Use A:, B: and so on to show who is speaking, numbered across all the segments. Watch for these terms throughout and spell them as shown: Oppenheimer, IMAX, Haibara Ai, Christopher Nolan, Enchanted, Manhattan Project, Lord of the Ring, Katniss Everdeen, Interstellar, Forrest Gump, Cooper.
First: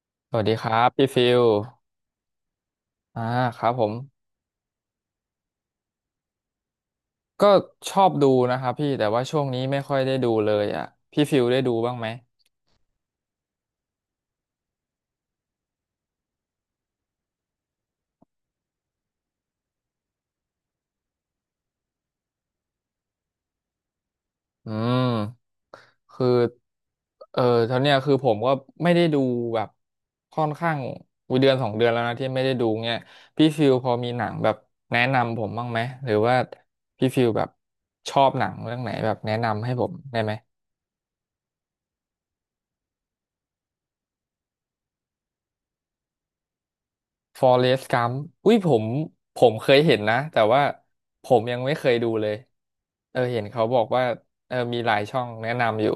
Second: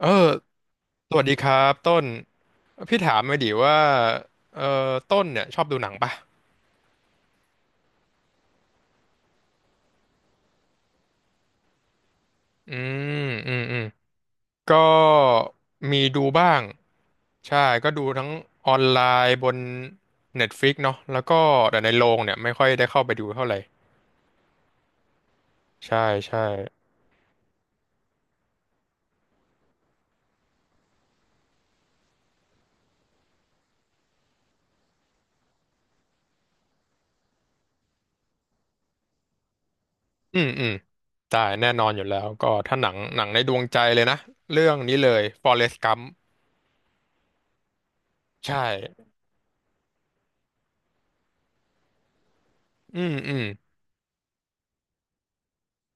A: เออ
B: สวัสดีครับพี่
A: สวั
B: ฟิ
A: สดี
B: ล
A: ครับต้น พี่ถาม
B: อ่า
A: มาดิ
B: ครับ
A: ว่า
B: ผม
A: เออต้นเนี่ยชอบดูหนังปะ
B: ก็ชอบดูนะครับพี่แต่ว่าช่วงนี้ไม่ค่อยได้ดูเลยอ่ะพี่ฟิลได้ดูบ้างไหม
A: อืมอืมอืมก็มีดูบ้าง ใช่ ก็ดูทั้งออนไลน์บน Netflix เนาะแล้วก็แต่ในโรงเนี่ยไม่ค่อยได้เข้าไปดูเท่าไหร่
B: อืม
A: ใช่
B: คือ
A: ใช่
B: เออตอนเนี้ยคือผมก็ไม่ได้ดูแบบค่อนข้างวิเดือนสองเดือนแล้วนะที่ไม่ได้ดูเงี้ยพี่ฟิลพอมีหนังแบบแนะนำผมบ้างไหมหรือว่าพี่ฟิลแบบชอบหนังเรื่องไหนแบบแนะนำให้ผมได้ไหม
A: อืม อืมได้แน่นอนอยู่แล้วก็ถ้าหนังในดวงใจเลยนะเรื่องนี้เลย Forrest Gump
B: ฟอเรสต์กัมอุ้
A: ใช่
B: ยผมเคยเห็นนะแต่ว่าผมยังไม่เคยดูเลย
A: อืม อื
B: เห็
A: ม
B: นเขาบอกว่ามีหลายช่องแนะนำอยู่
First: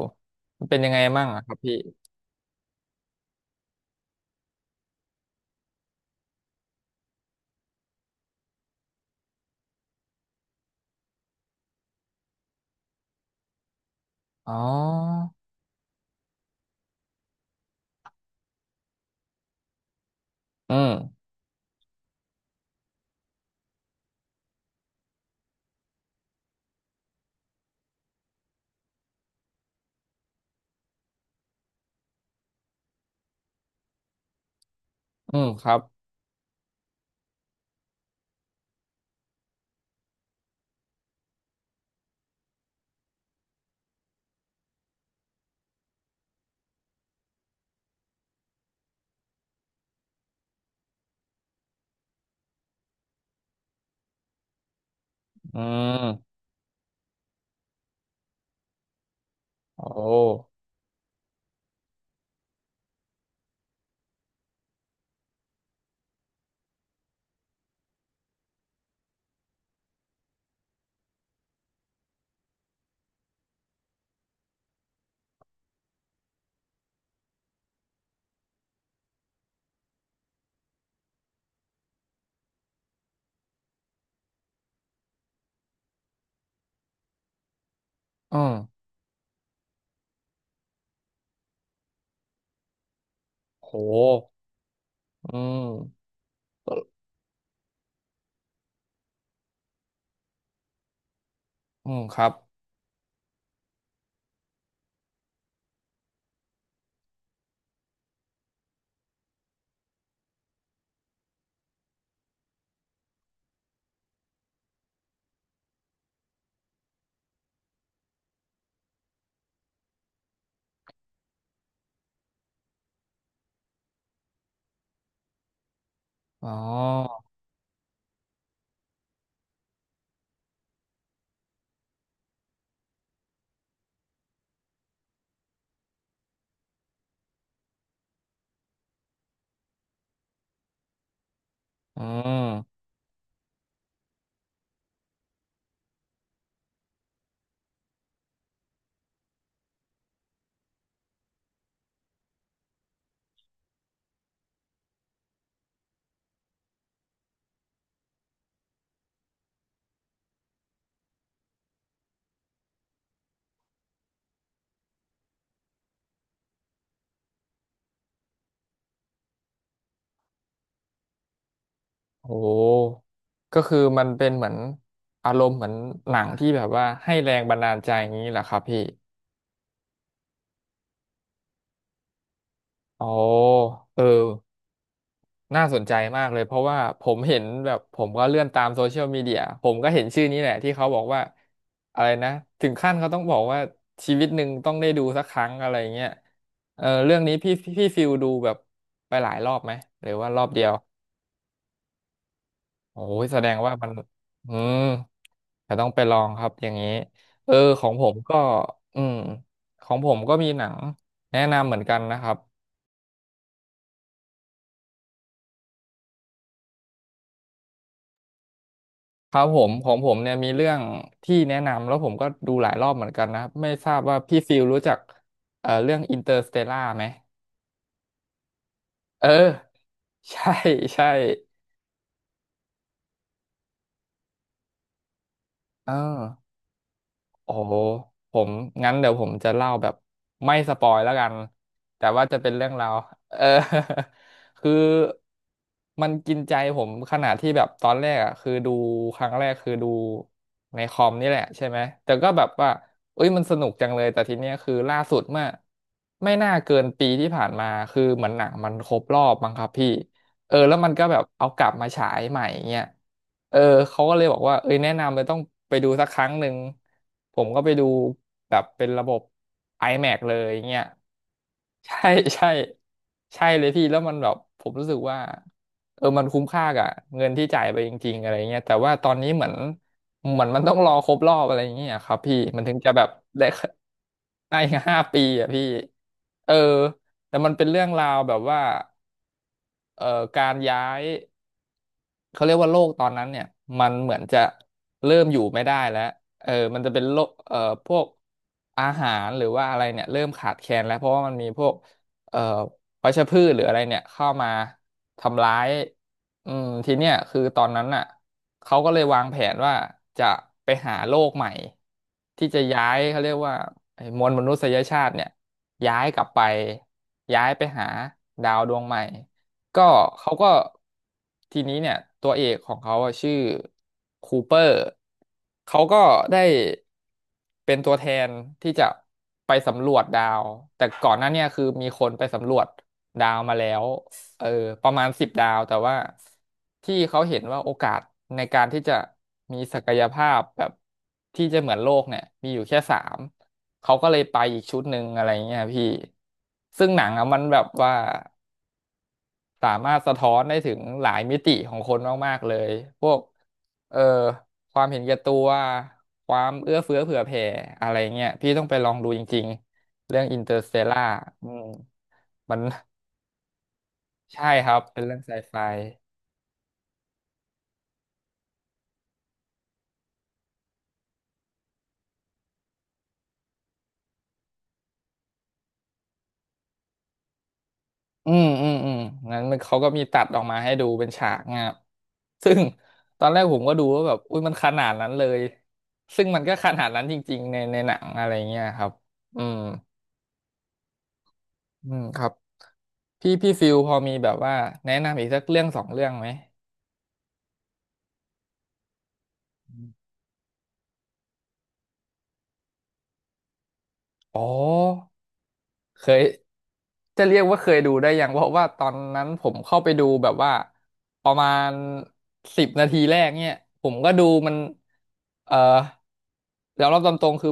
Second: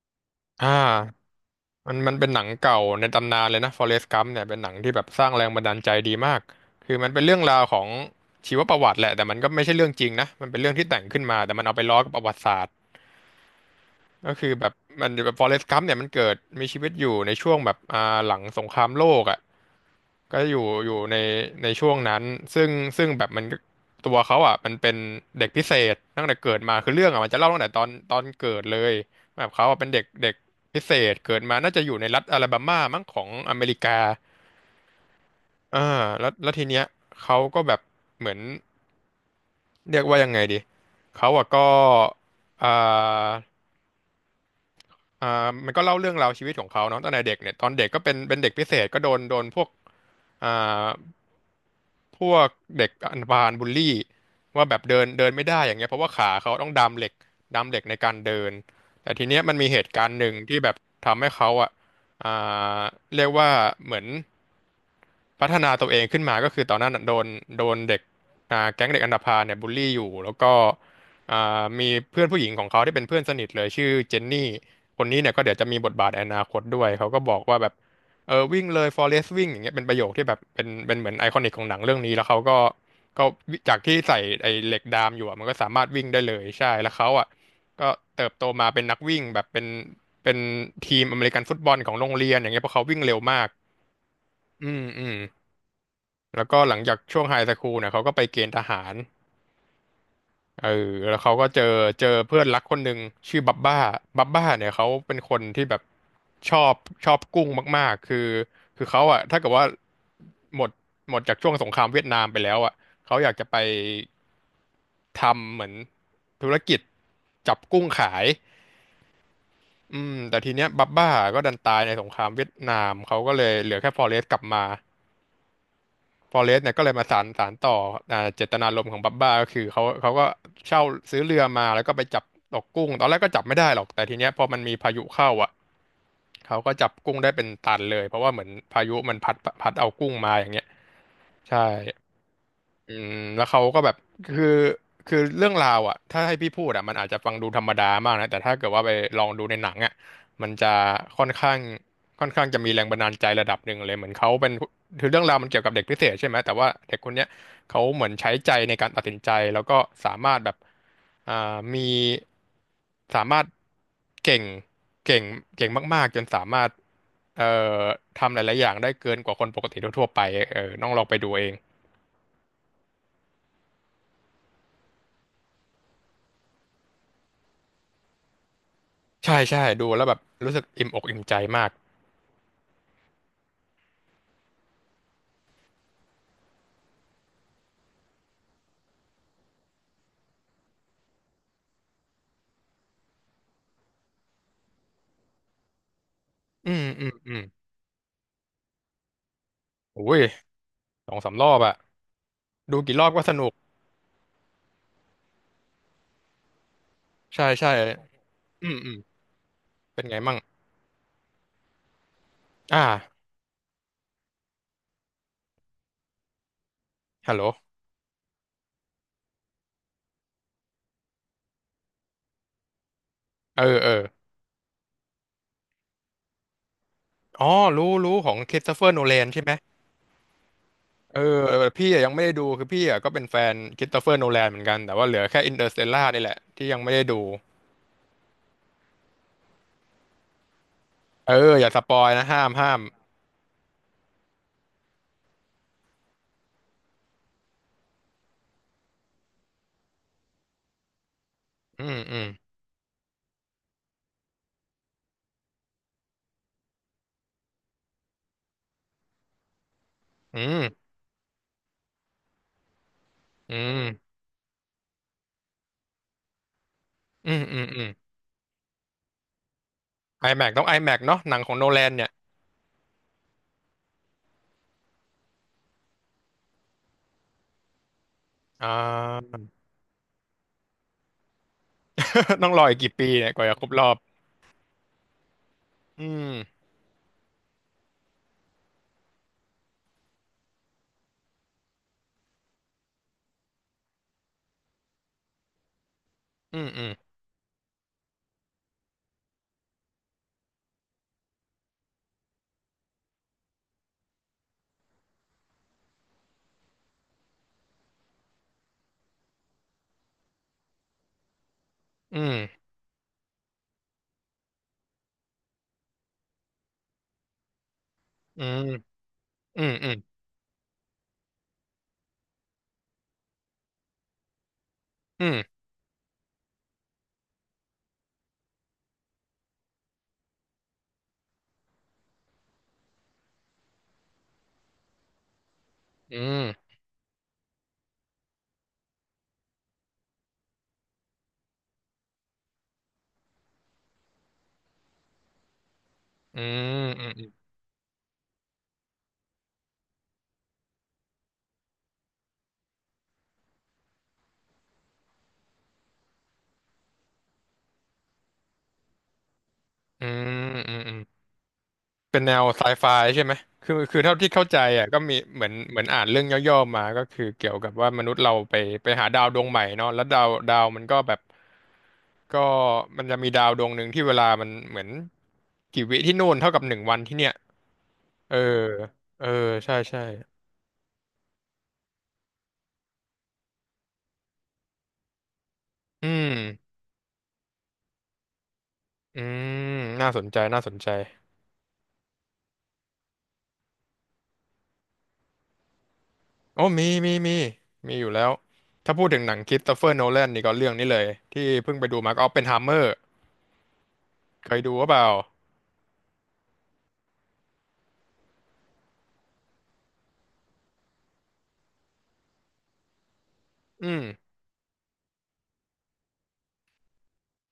B: มั
A: อ่า
B: นเป็นยังไงมั่งอะครับพี่
A: มันเป็นหนังเก่าในตำนานเลยนะ Forrest Gump เนี่ยเป็นหนังที่แบบสร้างแรงบันดาลใจดีมากคือมันเป็นเรื่องราวของชีวประวัติแหละแต่มันก็ไม่ใช่เรื่องจริงนะมันเป็นเรื่องที่แต่งขึ้นมาแต่มันเอาไปล้อกับประวัติศาสตร์ก็คือ
B: อ๋อ
A: แบบมันแบบ Forrest Gump เนี่ยมันเกิดมีชีวิตอยู่ในช่วงแบบหลังสงครามโลกอ่ะ ก็อยู่
B: อื
A: อยู่ใน
B: ม
A: ในช่วงนั้นซึ่งซึ่งแบบมันตัวเขาอ่ะมันเป็นเด็กพิเศษตั้งแต่เกิดมาคือเรื่องอ่ะมันจะเล่าตั้งแต่ตอนเกิดเลยแบบเขาอ่ะเป็นเด็กเด็กพิเศษเกิดมาน่าจะอยู่ในรัฐอลาบามามั้งของอเมริกา
B: อืมครับ
A: อ่าแล้วทีเนี้ยเขาก็แบบเหมือนเรียกว่ายังไงดีเขาอ่ะก็อ่า มันก็เล่าเรื่องราวชีวิตของเขาเนาะตั้งแต่เด็กเนี่ยตอนเด็กก็เป็นเด็กพิเศษก็โดนโดนพวกอ่าพวกเด็กอันบานบูลลี่ว่าแบบเดินเดินไม่
B: อื
A: ได้อย่างเงี้ยเพราะว่าขา
B: ม
A: เขาต้องดามเหล็กในการเดินแต่ทีเนี้ยมันมีเห
B: โอ
A: ตุการณ์หนึ่ง
B: ้
A: ที่แบบทำให้เขาอ่ะอ่าเรียกว่าเหมือน พัฒนาตัวเองขึ้นมาก็คือตอนนั้นน่ะโดนเด็กแก๊งเด็กอันธพาลเนี่ยบูลลี่อยู่แล้วก็มีเพื่อนผู้หญิงของเขาที่เป็นเพื่อนสนิทเลยชื่อเจนนี่คนนี้เนี่ยก็เดี๋ยวจะมีบทบาทในอนาคตด้วยเขาก็บอกว่าแบบเออวิ่งเลย Forest วิ่งอย่างเงี้ยเป็นประโยคที่แบบเป็นเหมือนไอคอนิกของหนังเรื่องนี้แล้วเขาก็ก็จากที่ใส่ไอเหล็กดามอยู่อะมันก็สามารถวิ่งได้เลยใช่แล้วเขาอ่ะก็เติบ
B: อื
A: โตมาเป็
B: ม
A: นนักวิ่งแบบเป็นทีมอเมริกันฟุตบอลของโรงเรียนอย่างเงี้ยเพราะเขาวิ่งเร็วมาก
B: โห
A: อืมอืม
B: อืม
A: แล้วก็หลังจากช่วงไฮสคูลเนี่ยเขาก็ไปเกณฑ์ทหารเออแล้วเขาก็เจอ
B: อืม
A: เจอ
B: ครับ
A: เพื่อนรักคนหนึ่งชื่อบับบ้าบับบ้าเนี่ยเขาเป็นคนที่แบบชอบชอบกุ้งมากๆคือเขาอะถ้าเกิดว่าหมดหมดจากช่วงสงครามเวียดนามไปแล้วอะเขาอยากจะไปทำเหมือนธุรกิจจับกุ้งขายอืมแต่ทีเนี้ยบับบ้าก็ดันตายในสงครามเวียดนามเขาก็เลยเหลือแค่ฟอเรสต์กลับมา ฟอ
B: อ๋
A: เรสต์เนี่ยก็เลยมา
B: อ
A: สานต่ออ่าเจตนารมณ์ของบับบ้าก็คือเขาก็เช่าซื้อเรือมาแล้วก็ไปจับตกกุ้งตอนแรกก็จับไม่ได้หรอกแต่ทีเนี้ยพอมันมีพายุเข้าอ่ะเขาก็จับกุ้งได้เป็นตันเลยเพราะว่าเหมือนพายุมันพัดเอากุ้งมาอย่างเงี้ยใช่
B: อืม
A: อืมแล้วเขาก็แบบคือคือเรื่องราวอ่ะถ้าให้พี่พูดอ่ะมันอาจจะฟังดูธรรมดามากนะแต่ถ้าเกิดว่าไปลองดูในหนังอ่ะมันจะค่อนข้างค่อนข้างจะมีแรงบันดาลใจระดับหนึ่งเลยเหมือนเขาเป็นคือเรื่องราวมันเกี่ยวกับเด็กพิเศษใช่ไหมแต่ว่าเด็กคนเนี้ยเขาเหมือนใช้ใจในการตัดสินใจแล้วก็สามารถแบบอ่ามีสามารถเก่งเก่งเก่งมากๆจนสามารถเอ่อทำหลายๆอย่างได้เกินกว่าคนปกติทั่วๆไปเออต้องลองไปดูเอง
B: โหก็คือมันเป็นเหมือนอารมณ์เหมือนหนังที่แบบว่าให้แรงบันดาลใจอย่างนี้แหละครับพี่
A: ใช่ใช่ดูแล้วแบบรู้สึกอิ่มอกอิ่มใจมาก
B: โอ้เออ น่าสนใจมากเลยเพราะว่าผมเห็นแบบผมก็เลื่อนตามโซเชียลมีเดียผมก็เห็นชื่อนี้แหละที่เขาบอกว่าอะไรนะถึงขั้นเขาต้องบอกว่าชีวิตหนึ่งต้องได้ดูสักครั้งอะไรเงี้ย
A: อื
B: เอ
A: ม
B: อ
A: อืม
B: เรื่อง
A: อื
B: นี้
A: ม
B: พี่ฟิลดูแบบไปหลายรอบไหม
A: โอ้
B: หรือ
A: ย
B: ว่ารอบเดียว
A: สองสามรอบอะดูกี่
B: โอ้
A: รอบก็
B: ย
A: ส
B: แส
A: นุ
B: ด
A: ก
B: งว่ามันอืมแต่ต้องไปลองครับอย่างนี้
A: ใช่
B: เออ
A: ใช่
B: ของผมก็
A: อืมอืม
B: อืมของ
A: เป็น
B: ผ
A: ไง
B: มก็
A: มั่ง
B: มีหนังแนะนำเหมือนกันนะครับ
A: อ่าฮัลโหล
B: ครับผมของผมเนี่ยมีเรื่องที่แนะนำแล้วผมก็ดูหลายรอบเหมือนกันนะครับ
A: เออ
B: ไม่ท
A: เออ
B: ราบว่าพี่ฟิลรู้จักเรื่องอินเตอร์สเตลล่าไหม
A: อ๋อรู้ของค h r ส s ตเฟอร์โนแลน
B: เอ
A: ใช่ไหม
B: อใช่ใช่
A: เออเออพี่อะยังไม่ได้ดูคือพี่อะก็เป็นแฟนค h r ส s ตเฟอร์โนแลนเหมือนกันแต่ว่าเหลือแค่อินเตอร์สเตล
B: เอ
A: ล่า
B: อ
A: นี่แหละที่ยังไม่ได้ดู
B: โอ้โหผมงั้นเดี๋ยวผมจะเล่าแบบไม่สปอยแล้วกั
A: เอ
B: น
A: ออย่าสปอ
B: แต่
A: ยนะ
B: ว่าจะ
A: ห้า
B: เป็
A: ม
B: นเรื่อ
A: ห้า
B: ง
A: ม
B: ราวเออ คือมันกินใจผมขนาดที่แบบตอนแรกอ่ะคือดูครั้งแรกคือดูในคอมนี่แหละใช่ไหม
A: อืม
B: แต่
A: อืม
B: ก็แบบว่าเอ้ยมันสนุกจังเลยแต่ทีเนี้ยคือล่าสุดเมื่อไม่น่าเกินปีที่ผ่านมาคือเหมือนหนังมันครบรอบมั้งครับพี่
A: อื
B: เออแล้วมั
A: ม
B: นก็แบบเอากลับมาฉายใหม่เงี้ย
A: อื
B: เออเขา
A: ม
B: ก็เลยบอกว่าเอ้ยแนะนำเลยต้องไปดูสักครั้งหนึ่ง
A: อื
B: ผ
A: ม
B: ม
A: อื
B: ก็
A: ม
B: ไป
A: อื
B: ดู
A: ม
B: แบบเป็นระบบ IMAX
A: ไอ
B: เลย
A: แม็กต้องไอ
B: เงี้ย
A: แม็กเนาะหนังของโนแล น
B: ใช่
A: เนี่ย
B: ใช่ใช่เลยพี่แล้วมันแบบผมรู้สึกว่าเออมันคุ้มค่ากับเงินที่จ่ายไปจริงๆอะไรเงี้ย
A: อ่า
B: แต่ว่าตอนนี้เหมือนมันต้องรอครบรอบอะไรเงี้ยครับพี่
A: ต้องร
B: มั
A: อ
B: นถึ
A: อีก
B: งจะ
A: กี่
B: แบ
A: ปี
B: บ
A: เนี่ยกว่า
B: ได้
A: จะครบรอบ
B: ได้ห้าปีอ่ะพี่
A: อืม
B: เออแต่มันเป็นเรื่องราวแบบว่าเอ่อการย้าย เขาเรียกว่าโลกตอนนั้นเนี่ยมันเหมือนจะเริ่มอยู่ไม่ได้แล้วเออ
A: อืม
B: มั
A: อื
B: น
A: ม
B: จะเป็นโลกพวกอาหารหรือว่าอะไรเนี่ยเริ่มขาดแคลนแล้วเพราะว่ามันมีพวกเอ่อวัชพืชหรืออะไรเนี่ยเข้ามาทำร้ายอืมทีเนี้ยคือตอนนั้นน่ะเขาก็เลยวางแผนว่าจะไปหาโลกใหม่
A: อื
B: ที่
A: ม
B: จะย้ายเขาเรียกว่าไอ้มวลมนุษยชาติเนี่ยย้ายกลับไปย้ายไปหาดาวดวงใหม่
A: อืม
B: ก็
A: อืม
B: เขาก็ทีนี้เนี่ยตัวเอกของเขาอะชื่อคูเปอร์
A: อืม
B: เขาก็ได้เป็นตัวแทนที่จะไปสำรวจดาวแต่ก่อนหน้าเนี่ยคือมีคนไปสำรวจดาวมาแล้วเออประมาณสิบดาวแต่ว่า
A: อืม
B: ที่เขาเห็นว่าโอกาสในการที่จะมีศักยภาพแบบที่จะเหมือนโลกเนี่ยมีอยู่แค่สามเขาก็เลยไปอีกชุดหนึ่งอะไรเงี้ยพี่
A: อืม
B: ซึ่งห
A: อื
B: นัง
A: ม
B: อะมันแบบว่า สามารถสะท้อนได้ถึงหลายมิติของคนมากๆเลย พวกเอ่อความเห็นแก่ตัวความเอื้อเฟื้อเผื่อแผ่อะไรเงี้ยพี่ต้องไปลองดูจริง
A: อื
B: ๆเรื่องอินเต
A: ม
B: อร์ส
A: อืมอื
B: เต
A: ม
B: ล
A: อืม
B: ล่าอืม
A: เป็นแนว
B: มัน
A: ไซไฟใช่ไหม คือเท่าที่เข้า
B: ใช่
A: ใจ
B: ครับ
A: อ่ะก็
B: เป็น
A: มี
B: เรื่องไซ
A: เหมือน
B: ไฟ
A: เหมือนอ่านเรื่องย่อๆมา ก็คือเกี่ยวกับว่ามนุษย์เราไปไปหาดาวดวงใหม่เนาะแล้วดาวดาวมันก็แบบก็มันจะมีดาวดวงหนึ่งที่เวลามันเหมือนกี่วิที่นู่นเท่ากับหนึ่งวันที่เนี่ย
B: อื
A: เออ
B: มอืมอืม
A: เออ
B: งั้นมัน
A: ใช่
B: เขาก็
A: ใช่
B: มีตัดออกมาให้ดูเป็นฉากเงี้ยซึ่งตอนแรกผมก็ดูว่าแบบอุ้ยมันขนาดนั้นเลย
A: อื
B: ซึ่งมันก็ข
A: ม
B: นาดนั้นจริงๆในหนังอะไรเงี้ยครับ
A: อื
B: อืม
A: มน่าสนใจน่าสนใจ
B: อืมครับ พี่ฟิลพอมีแบบว่าแนะนำอีกสักเรื่องสองเรื่องไหม
A: โอ้มีมีมีมีอยู่แล้วถ้าพูดถึงหนังคริสโตเฟอร์โนแลนนี่ก็เรื่องนี้เลยที่เพิ่งไปดูมาก็ออปเพนไฮเมอร์
B: อ๋อ
A: เคยดูหรือเปล่า
B: เคยจะเรียกว่าเคยดูได้ยังเพราะว่าตอนนั้นผมเข้าไปดูแบบว่าประมาณสิบนาทีแรกเนี่ยผ
A: อื
B: มก็ดู
A: ม
B: มันเอ่อยอมรับตามตรงคือ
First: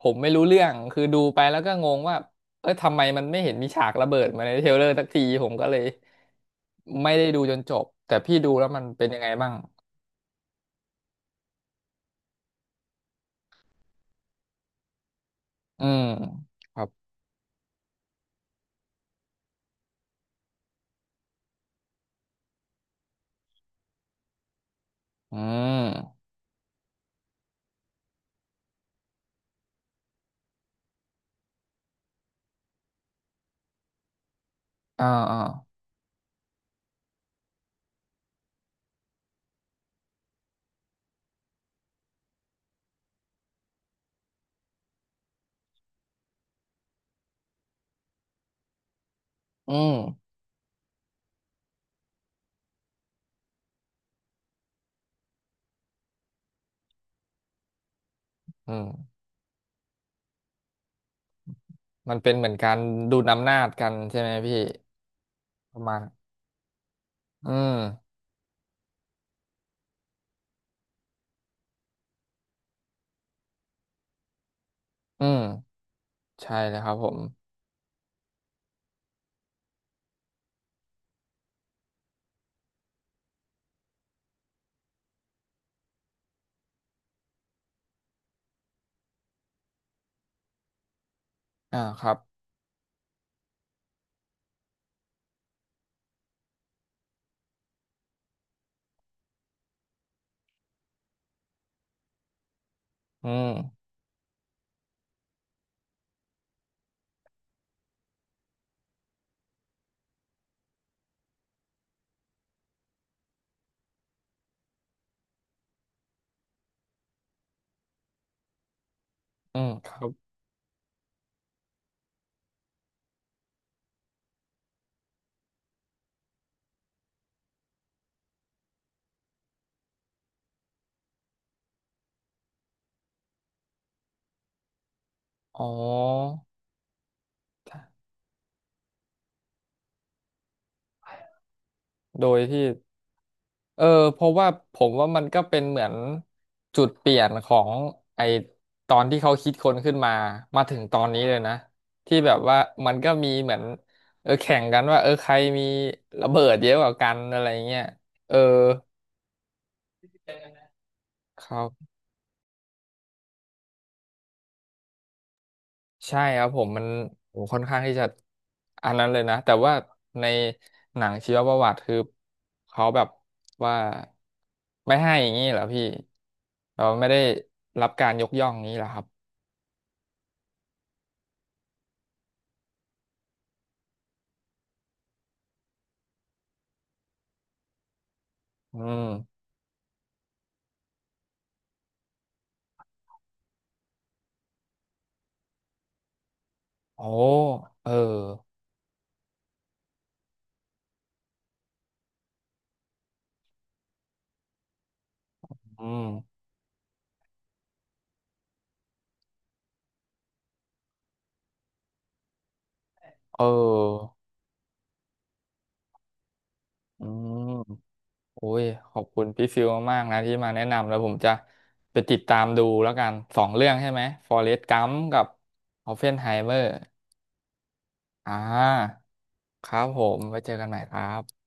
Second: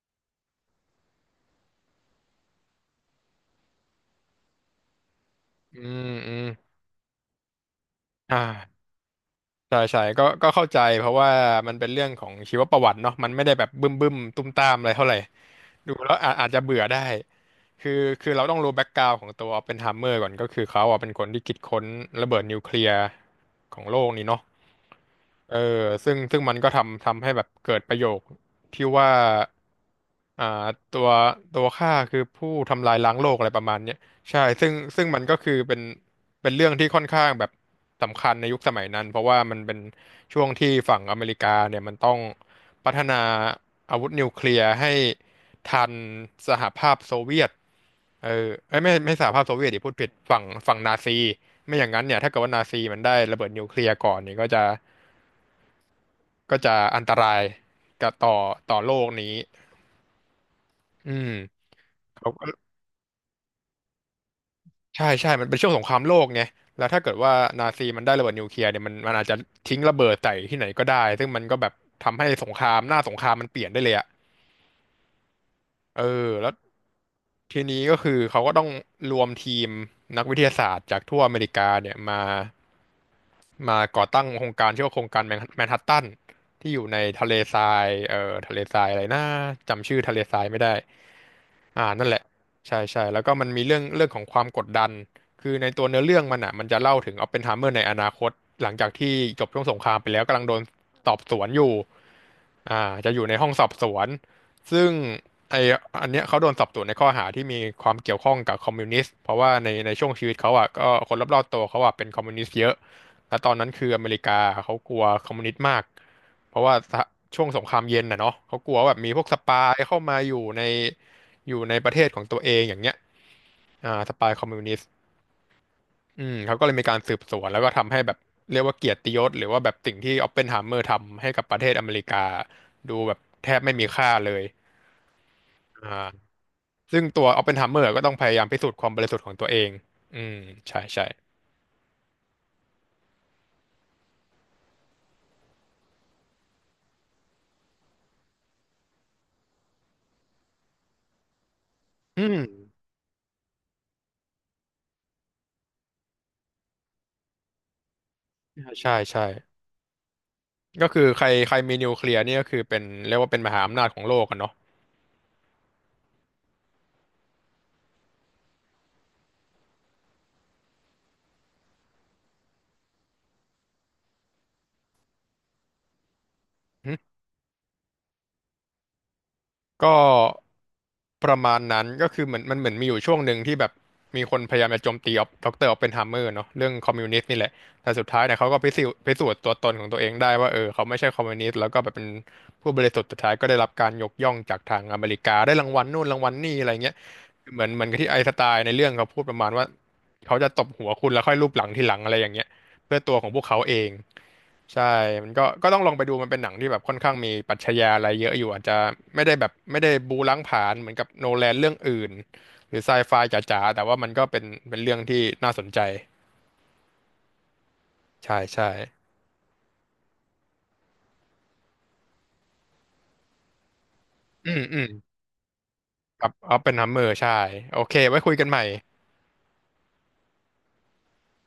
B: ผมไม่รู้เรื่องคือดูไปแล้วก็งงว่าเอ้ยทำไมมันไม่เห็นมีฉากระเบิดมาในเทรลเลอร์สักทีผมก็เล
A: อื
B: ย
A: มอืม
B: ไม่ได้ดูจนจบแต่พี่ดูแล้ว
A: อ่า
B: มันเป็นยังไงบ้าง
A: ใช่ใช่ก็ก็เข้าใจเพราะว่ามันเป็นเรื่องของชีวประวัติเนาะมันไม่ได้แบบบึ้มบึ้มตุ้มตามอะไรเท่าไหร่
B: อื
A: ดู
B: ม
A: แล้วอาอาจจะ
B: ค
A: เบื่อ
B: รับ
A: ได้คือคือเราต้องรู้แบ็กกราวด์ของตัวออปเพนไฮเมอร์ก่อนก็คือเขาอ่ะเป็นคนที่คิดค้นระเบิดนิวเคลียร์ของโลกนี่เนาะ
B: อื
A: เออซึ่ง
B: ม
A: ซึ่งมันก็ทำให้แบบเกิดประโยคที่ว่าอ่าตัวตัวข้าคือผู้ทำลายล้างโลกอะไรประมาณเนี้ยใช่ซึ่งซึ่
B: อ่า
A: งมันก็
B: อ่า
A: คือเป็นเป็นเรื่องที่ค่อนข้างแบบสำคัญในยุคสมัยนั้นเพราะว่ามันเป็นช่วงที่ฝั่งอเมริกาเนี่ยมันต้องพัฒนาอาวุธนิวเคลียร์ให้ทันสหภาพโซเวียตเออเอ้ยไม่สหภาพโซเวียต
B: อื
A: ดิพูดผิด
B: ม
A: ฝั่งฝั่งนาซีไม่อย่างนั้นเนี่ยถ้าเกิดว่านาซีมันได้ระเบิดนิวเคลียร์ก่อนเนี่ยก็จะ ก็จะอันตรายกับต่อ
B: อื
A: ต่อโลก
B: ม
A: นี้อืม
B: มัน
A: เขา
B: เป็น
A: ก็
B: เหมือนการดูดอำนาจกันใช่ไหมพี่
A: ใช่ใช่ มันเป็นช่วง
B: ป
A: ส
B: ระ
A: งครา
B: มาณ
A: มโลกไงแล้วถ้าเกิดว่า
B: อื
A: นา
B: ม
A: ซีมันได้ระเบิดนิวเคลียร์เนี่ยมันมันอาจจะทิ้งระเบิดใส่ที่ไหนก็ได้ ซึ่งมันก็แบบทำให้สงครามหน้าสงครามมันเปลี่ยนได้เลยอะ
B: อืม
A: เออแล้ว
B: ใช่เลยครับผม
A: ทีนี้ก็คือเขาก็ต้องรวมทีมนักวิทยาศาสตร์จากทั่วอเมริกาเนี่ยมามาก่อตั้งโครงการชื่อว่าโครงการแมนแมนฮัตตันที่อยู่ในทะเลทรายทะเลทรายอะไรนะจำชื่อทะเลทรายไม่ได้
B: อ่า
A: อ่า
B: ค
A: นั่น
B: รั
A: แห
B: บ
A: ละใช่ใช่แล้วก็มันมีเรื่องของความกดดันคือในตัวเนื้อเรื่องมันอ่ะมันจะเล่าถึงออปเพนไฮเมอร์ในอนาคตหลังจากที่จบช่วงสงครามไปแล้วกำลังโดนสอบสวนอยู่อ่าจะอยู่
B: อื
A: ในห้องสอบ
B: ม
A: สวนซึ่ง ไออันเนี้ยเขาโดนสอบสวนในข้อหาที่มีความเกี่ยวข้องกับคอมมิวนิสต์เพราะว่าในช่วงชีวิตเขาอ่ะก็คนรอบๆตัวเขาอ่ะเป็นคอมมิวนิสต์เยอะแล้วตอนนั้นคืออเมริกาเขากลัวคอมมิวนิสต์มากเพราะว่าสหช่วงสงครามเย็นน่ะเนาะเขากลัวว่าแบบมีพวกส
B: อื
A: ปา
B: ม
A: ย
B: ค
A: เข้า
B: รับ
A: มาอยู่ในอยู่ในประเทศของตัวเองอย่างเงี้ยอ่าสปายคอมมิวนิสต์อืมเขาก็เลยมีการสืบสวนแล้วก็ทำให้แบบเรียกว่าเกียรติยศหรือว่าแบบสิ่งที่ออปเพนไฮเมอร์ทำให้กับประเทศอเมริกาดูแบบแทบไม่มีค่าเลย
B: อ๋อ
A: อ่า ซึ่งตัวออปเพนไฮเมอร์ก็ต้องพยายามพิสูจน์ความบริสุทธิ์ของตัวเองอืมใช่ใช่
B: โดยที่เออเพราะว่าผมว่ามันก็เป็นเหมือนจุดเปลี่ยนของไอตอนที่เขาคิดค้นขึ้นมามาถึงตอนนี้เลยนะที่
A: อื
B: แบ
A: ม
B: บว่ามันก็มีเหมือนเออแข่งกันว่าเออใครมีระเบิดเยอะกว่ากันอะไรเงี้ยเออ
A: ใช่ใช่ก็คือใคร
B: ค
A: ใคร
B: รั
A: มีนิ
B: บ
A: วเคลียร์นี่ก็คือเป็นเรียกว่าเป็นมหาอำนาจของโลกอะเนาะ
B: ใช่ครับผมมันโอ้ค่อนข้างที่จะอันนั้นเลยนะแต่ว่าในหนังชีวประวัติคือเขาแบบว่าไม่ให้อย่างนี้เหรอพี่เรา
A: อื
B: ไม่
A: ม
B: ได้รับการยกย่องนี้เหรอครับ
A: ก็ ประมาณนั้นก็คือเหมือนมันเหมือนมีอยู่ช่วงหนึ่งที่แบบมีคนพยายามจะโจมตีออปดรออปเพนไฮเมอร์เนาะเรื่องคอมมิวนิสต์นี่แหละแต่สุดท้ายเนี่ยเขาก็พิ
B: อื
A: สูจน์
B: ม
A: พิสูจน์ตัวตนของตัวเองได้ว่าเออเขาไม่ใช่คอมมิวนิสต์แล้วก็แบบเป็นผู้บริสุทธิ์สุดท้ายก็ได้รับการยกย่องจากทางอเมริกาได้รางวัลนู่นรางวัลนี่อะไรเงี้ย
B: โอ้
A: เหมือนเหมือ
B: เอ
A: น
B: อ
A: กับที่ไอน์สไตน์ในเรื่องเขาพูดประมาณว่าเขาจะตบหัวคุณแล้วค่อยลูบหลังทีหลังอะไรอย่างเงี้ยเพื่อตัวของพวกเขาเอง ใช่ มันก็ก็ต้อง
B: อื
A: ลองไป
B: ม
A: ดูมันเป็นหนังที่แบบค่อนข้างมีปรัชญาอะไรเยอะอยู่อาจจะไม่ได้แบบไม่ได้บู๊ล้างผลาญเหมือนกับโนแลนเรื่องอื่นหรือไซไฟ
B: เ
A: จ๋าๆ แต่ว่ามัน
B: ออ
A: ก็เป็นเป็นเรื่องที่น่าสนใจ
B: อืม
A: ใช่
B: โอ้ย
A: ใช่
B: ขอบคุณพี่ฟิลมากๆนะที่มาแนะนำแล้วผมจะไปติดตามดูแล้วกันสองเรื่องใช่ไหมฟอ
A: อื
B: เรส
A: ม
B: ต์กั
A: อืม
B: มกับออปเพน
A: กั
B: ไฮ
A: บอ
B: เ e อ
A: อปเพ
B: ร์
A: นไฮเมอร์ใช่โอเคไว้คุ
B: อ่
A: ยกันใหม่
B: าครับผมไว้เจอกันใหม่ครับ